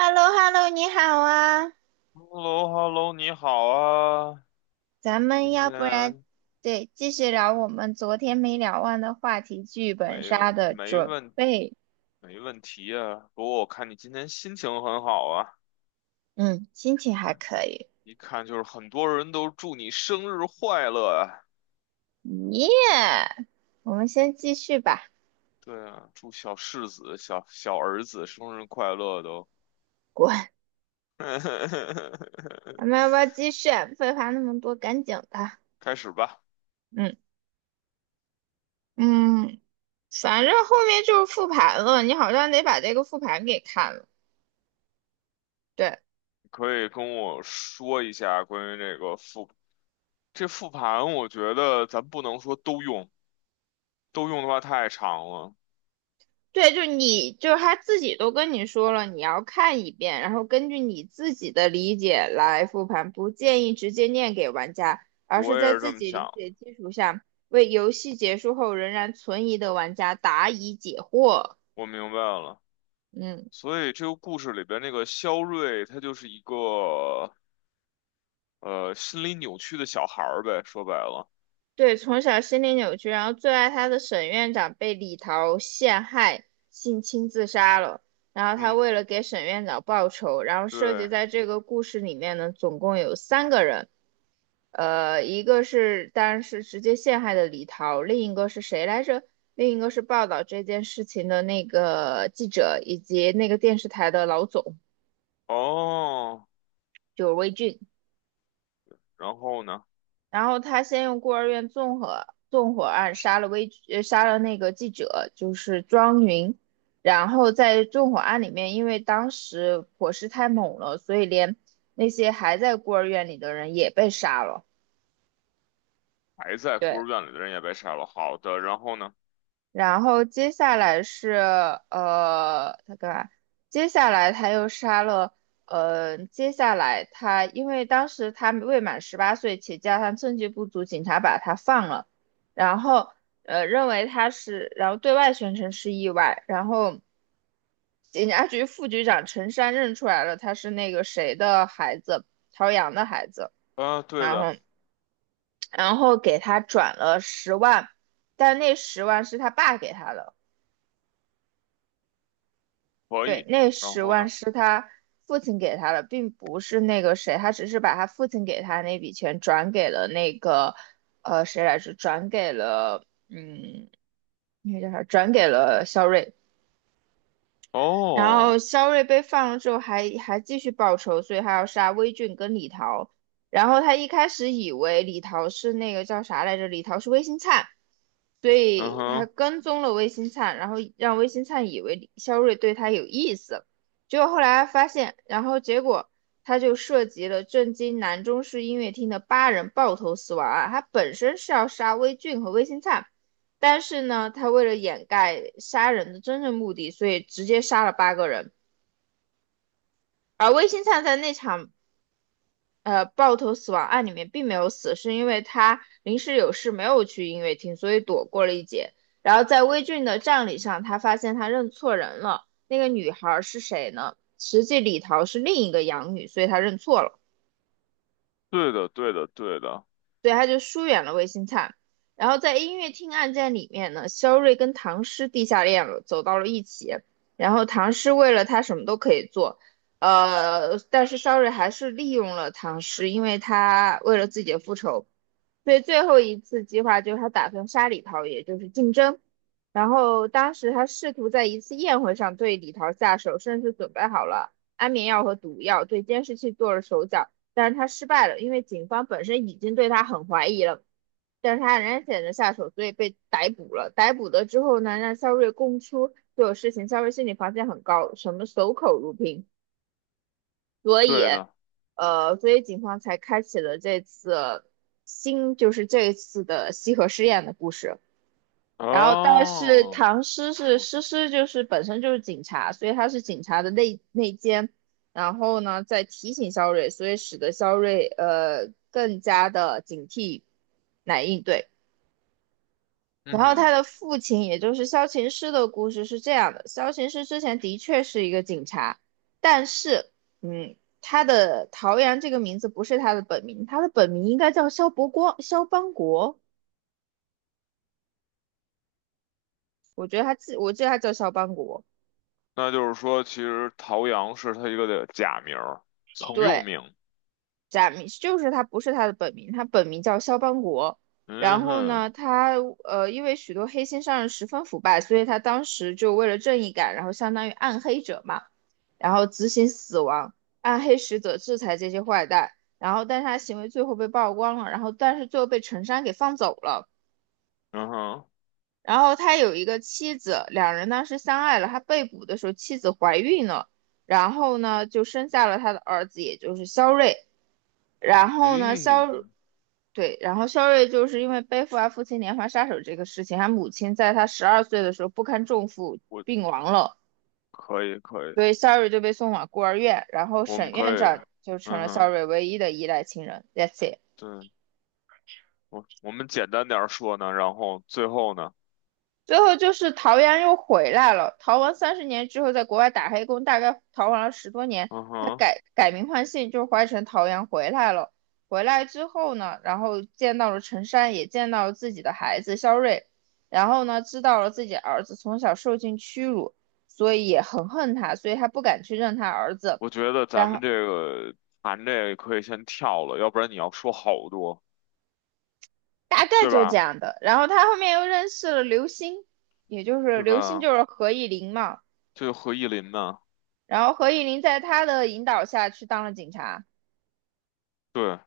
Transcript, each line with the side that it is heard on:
right: h e l l o h e l l o 你好啊，
left: h e l l o h e l l o 你好啊，
right: 咱们
left: 今
right: 要不然
left: 天
right: 对继续聊我们昨天没聊完的话题——剧
left: 没
right: 本杀的
left: 没
right: 准
left: 问
right: 备。
left: 没问题啊。不过我看你今天心情很好啊，
right: 嗯，心情
left: 一
right: 还
left: 看
right: 可以。
left: 一看就是很多人都祝你生日快乐啊。
right: 耶、我们先继续吧。
left: 对啊，祝小世子、小小儿子生日快乐都。
right: 滚，咱们要 不要继续啊废话那么多，赶紧的。
left: 开始吧，
right: 嗯嗯，反正后面就是复盘了，你好像得把这个复盘给看了。对，
left: 你可以跟我说一下关于这个复这复盘，我觉得咱不能说都用，都用的话太长了。
right: 对，就是他自己都跟你说了，你要看一遍，然后根据你自己的理解来复盘，不建议直接念给玩家，而是
left: 我也
right: 在
left: 是这
right: 自
left: 么
right: 己
left: 想。
right: 理解基础上，为游戏结束后仍然存疑的玩家答疑解惑。
left: 我明白了。
right: 嗯。
left: 所以这个故事里边那个肖瑞，他就是一个心理扭曲的小孩儿呗，说白了。
right: 对，从小心理扭曲，然后最爱他的沈院长被李桃陷害，性侵自杀了。然后他
left: 嗯，
right: 为了给沈院长报仇，然后涉及
left: 对，
right: 在这个故事里面呢，总共有三个人，一个是当然是直接陷害的李桃，另一个是谁来着？另一个是报道这件事情的那个记者，以及那个电视台的老总，
left: 哦，
right: 就是魏俊。
left: 然后呢，
right: 然后他先用孤儿院纵火案杀了那个记者，就是庄云，然后在纵火案里面，因为当时火势太猛了，所以连那些还在孤儿院里的人也被杀了。
left: 还在孤
right: 对。
left: 儿院里的人也被杀了。好的，然后呢？
right: 然后接下来是他干嘛？接下来他又杀了，接下来他因为当时他未满18岁，且加上证据不足，警察把他放了，然后呃认为他是，然后对外宣称是意外，然后警察局副局长陈山认出来了，他是那个谁的孩子，陶阳的孩子，
left: 啊，对
right: 然
left: 的，
right: 后给他转了十万，但那十万是他爸给他的。
left: 可
right: 对，
left: 以。
right: 那
left: 然
right: 十
left: 后
right: 万
left: 呢？
right: 是他父亲给他的，并不是那个谁，他只是把他父亲给他那笔钱转给了那个，谁来着？转给了，那个叫啥？转给了肖瑞。然后
left: 哦，
right: 肖瑞被放了之后还继续报仇，所以他要杀魏俊跟李桃。然后他一开始以为李桃是那个叫啥来着，李桃是魏新灿，所
left: 嗯
right: 以他
left: 哼，
right: 跟踪了魏新灿，然后让魏新灿以为李肖瑞对他有意思。结果后来发现，然后结果他就涉及了震惊南中市音乐厅的八人爆头死亡案，他本身是要杀魏俊和魏新灿。但是呢，他为了掩盖杀人的真正目的，所以直接杀了八个人。而魏新灿在那场爆头死亡案里面并没有死，是因为他临时有事没有去音乐厅，所以躲过了一劫。然后在魏俊的葬礼上，他发现他认错人了，那个女孩是谁呢？实际李桃是另一个养女，所以他认错了。
left: 对的，对的，对的，
right: 所以他就疏远了魏新灿。然后在音乐厅案件里面呢，肖瑞跟唐诗地下恋了，走到了一起。然后唐诗为了他什么都可以做，但是肖瑞还是利用了唐诗，因为他为了自己的复仇。所以最后一次计划就是他打算杀李桃，也就是竞争。然后当时他试图在一次宴会上对李桃下手，甚至准备好了安眠药和毒药，对监视器做了手脚。但是他失败了，因为警方本身已经对他很怀疑了，但是他仍然选择下手，所以被逮捕了。逮捕了之后呢，让肖瑞供出所有事情，肖瑞心理防线很高，什么守口如瓶，所以，
left: 对的。
right: 所以警方才开启了这次新，就是这次的西河试验的故事。然后但是
left: 哦，
right: 唐诗
left: 你
right: 是
left: 说，
right: 诗诗就是本身就是警察，所以他是警察的内奸，然后呢在提醒肖瑞，所以使得肖瑞更加的警惕来应对。
left: 嗯
right: 然后
left: 哼，
right: 他的父亲，也就是萧琴师的故事是这样的：萧琴师之前的确是一个警察，但是他的陶阳这个名字不是他的本名，他的本名应该叫萧伯光、萧邦国。我觉得他记，我记得他叫萧邦国。
left: 那就是说，其实陶阳是他一个的假名儿，曾用
right: 对，
left: 名。
right: 假名就是他不是他的本名，他本名叫肖邦国。然
left: 嗯
right: 后
left: 哼。
right: 呢，他因为许多黑心商人十分腐败，所以他当时就为了正义感，然后相当于暗黑者嘛，然后执行死亡，暗黑使者制裁这些坏蛋。然后，但是他行为最后被曝光了，然后但是最后被陈山给放走了。
left: 嗯哼，
right: 然后他有一个妻子，两人当时相爱了。他被捕的时候，妻子怀孕了，然后呢就生下了他的儿子，也就是肖瑞。然后呢，
left: 咦，
right: 对，然后肖瑞就是因为背负了父亲连环杀手这个事情，他母亲在他12岁的时候不堪重负
left: 我
right: 病亡了，
left: 可以可以，
right: 所以肖瑞就被送往孤儿院，然后
left: 我们
right: 沈
left: 可
right: 院
left: 以，
right: 长就成
left: 嗯
right: 了肖
left: 哼，
right: 瑞唯一的依赖亲人。That's it。
left: 对，我们简单点儿说呢，然后最后呢，
right: 最后就是陶阳又回来了。逃亡30年之后，在国外打黑工，大概逃亡了10多年，
left: 嗯
right: 他
left: 哼，
right: 改名换姓，就是换成陶阳回来了。回来之后呢，然后见到了陈山，也见到了自己的孩子肖瑞，然后呢，知道了自己儿子从小受尽屈辱，所以也很恨他，所以他不敢去认他儿子。
left: 我觉得咱
right: 然
left: 们
right: 后
left: 这个谈这个可以先跳了，要不然你要说好多，
right: 大概
left: 对
right: 就这
left: 吧？
right: 样的。然后他后面又认识了刘星，也就是
left: 对
right: 刘星
left: 吧？
right: 就是何以琳嘛。
left: 这个何意林呢？
right: 然后何以琳在他的引导下去当了警察。
left: 对，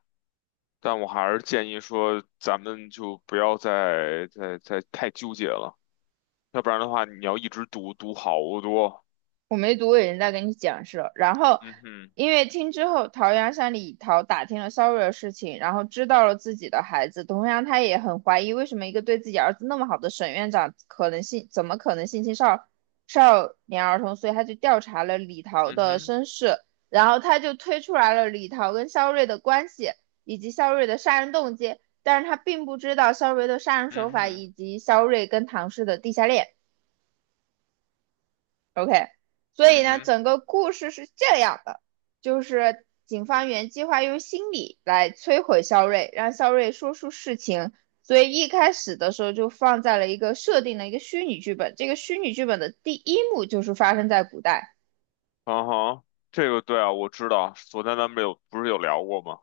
left: 但我还是建议说，咱们就不要再太纠结了，要不然的话，你要一直读好多，
right: 我没读，我已经在跟你讲是了。然后，
left: 嗯哼，
right: 音乐厅之后，陶阳向李桃打听了肖扰的事情，然后知道了自己的孩子。同样，他也很怀疑为什么一个对自己儿子那么好的沈院长，可能性怎么可能性侵少年儿童？所以他就调查了李桃
left: 嗯
right: 的
left: 哼，
right: 身世，然后他就推出来了李桃跟肖瑞的关系，以及肖瑞的杀人动机。但是他并不知道肖瑞的杀人手
left: 嗯
right: 法，
left: 哼，
right: 以及肖瑞跟唐氏的地下恋。OK，所以
left: 嗯
right: 呢，
left: 哼。
right: 整个故事是这样的，就是警方原计划用心理来摧毁肖瑞，让肖瑞说出事情，所以一开始的时候就放在了一个设定的一个虚拟剧本。这个虚拟剧本的第一幕就是发生在古代，
left: 嗯哼，这个对啊，我知道，昨天咱们有不是有聊过吗？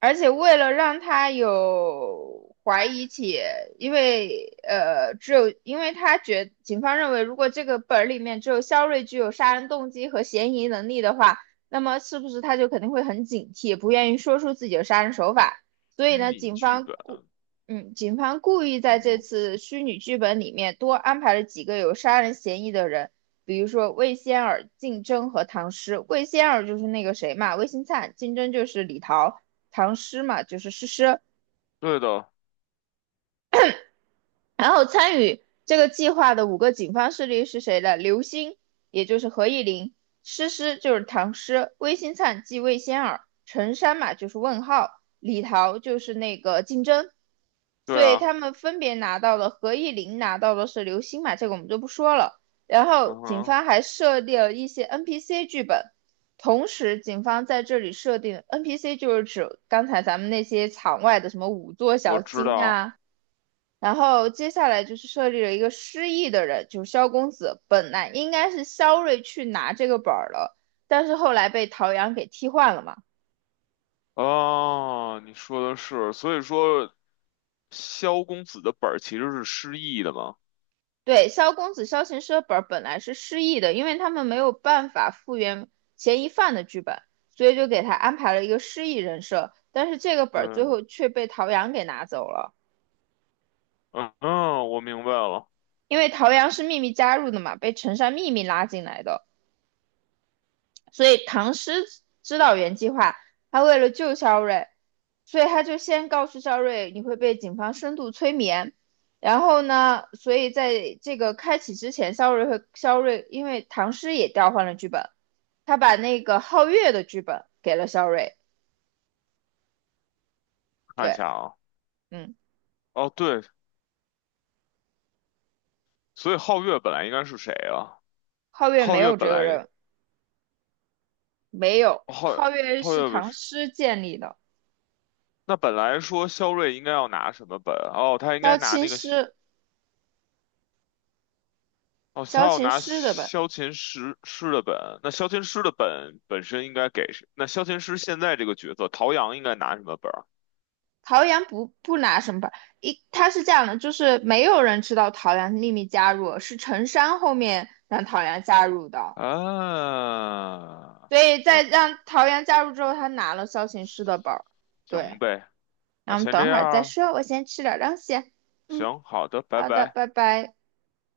right: 而且为了让他有怀疑起，因为只有因为警方认为，如果这个本儿里面只有肖瑞具有杀人动机和嫌疑能力的话，那么是不是他就肯定会很警惕，不愿意说出自己的杀人手法？所以
left: 虚
right: 呢，
left: 拟
right: 警
left: 剧
right: 方
left: 本，
right: 故嗯，警方故意在
left: 嗯
right: 这
left: 哼，
right: 次虚拟剧本里面多安排了几个有杀人嫌疑的人，比如说魏仙儿、竞争和唐诗。魏仙儿就是那个谁嘛，魏新灿；竞争就是李桃。唐诗嘛，就是诗诗。
left: 对的，
right: 然后参与这个计划的五个警方势力是谁呢？刘星，也就是何意林；诗诗就是唐诗；魏新灿即魏仙儿；陈山嘛就是问号；李桃就是那个竞争。
left: 对
right: 所以
left: 啊，
right: 他们分别拿到了何意林拿到的是刘星嘛，这个我们就不说了。然后
left: 嗯
right: 警
left: 哼，
right: 方还设立了一些 NPC 剧本，同时警方在这里设定 NPC 就是指刚才咱们那些场外的什么五座
left: 我
right: 小
left: 知
right: 青
left: 道
right: 啊。然后接下来就是设立了一个失忆的人，就是萧公子。本来应该是萧睿去拿这个本儿了，但是后来被陶阳给替换了嘛。
left: 啊，你说的是，所以说萧公子的本儿其实是失忆的嘛？
right: 对，萧公子、萧琴师的本儿本来是失忆的，因为他们没有办法复原嫌疑犯的剧本，所以就给他安排了一个失忆人设。但是这个本儿最
left: 对，
right: 后却被陶阳给拿走了，
left: 嗯嗯，我明白了，
right: 因为陶阳是秘密加入的嘛，被陈山秘密拉进来的，所以唐诗知道原计划，他为了救萧睿。所以他就先告诉肖瑞，你会被警方深度催眠。然后呢，所以在这个开启之前，肖瑞和肖瑞，因为唐诗也调换了剧本，他把那个皓月的剧本给了肖瑞。
left: 看一
right: 对，
left: 下啊，
right: 嗯，
left: 哦对，所以皓月本来应该是谁啊？
right: 皓月
left: 皓
right: 没
left: 月
right: 有
left: 本
right: 这个
left: 来，
right: 人，没有，
left: 皓
right: 皓月
left: 皓
right: 是
left: 月本
right: 唐
left: 是，
right: 诗建立的，
left: 那本来说萧睿应该要拿什么本？哦，他应该
right: 萧
left: 拿
right: 琴
left: 那个。
right: 诗，
left: 哦，他
right: 萧
left: 要
right: 琴
left: 拿
right: 诗的本。
left: 萧琴师的本，那萧琴师的本本身应该给谁？那萧琴师现在这个角色，陶阳应该拿什么本儿
right: 陶阳不拿什么本，一他是这样的，就是没有人知道陶阳秘密加入，是陈山后面让陶阳加入的。
left: 啊？
right: 所以
left: 我
right: 在
left: 知
right: 让桃园加入之后，他拿了萧琴师的包对，
left: 行呗，
right: 那
left: 那
right: 我们
left: 先这
right: 等会
left: 样
right: 儿再
left: 儿，
right: 说，我先吃点东西。嗯，
left: 行，好的，拜
right: 好的，
left: 拜。
right: 拜拜。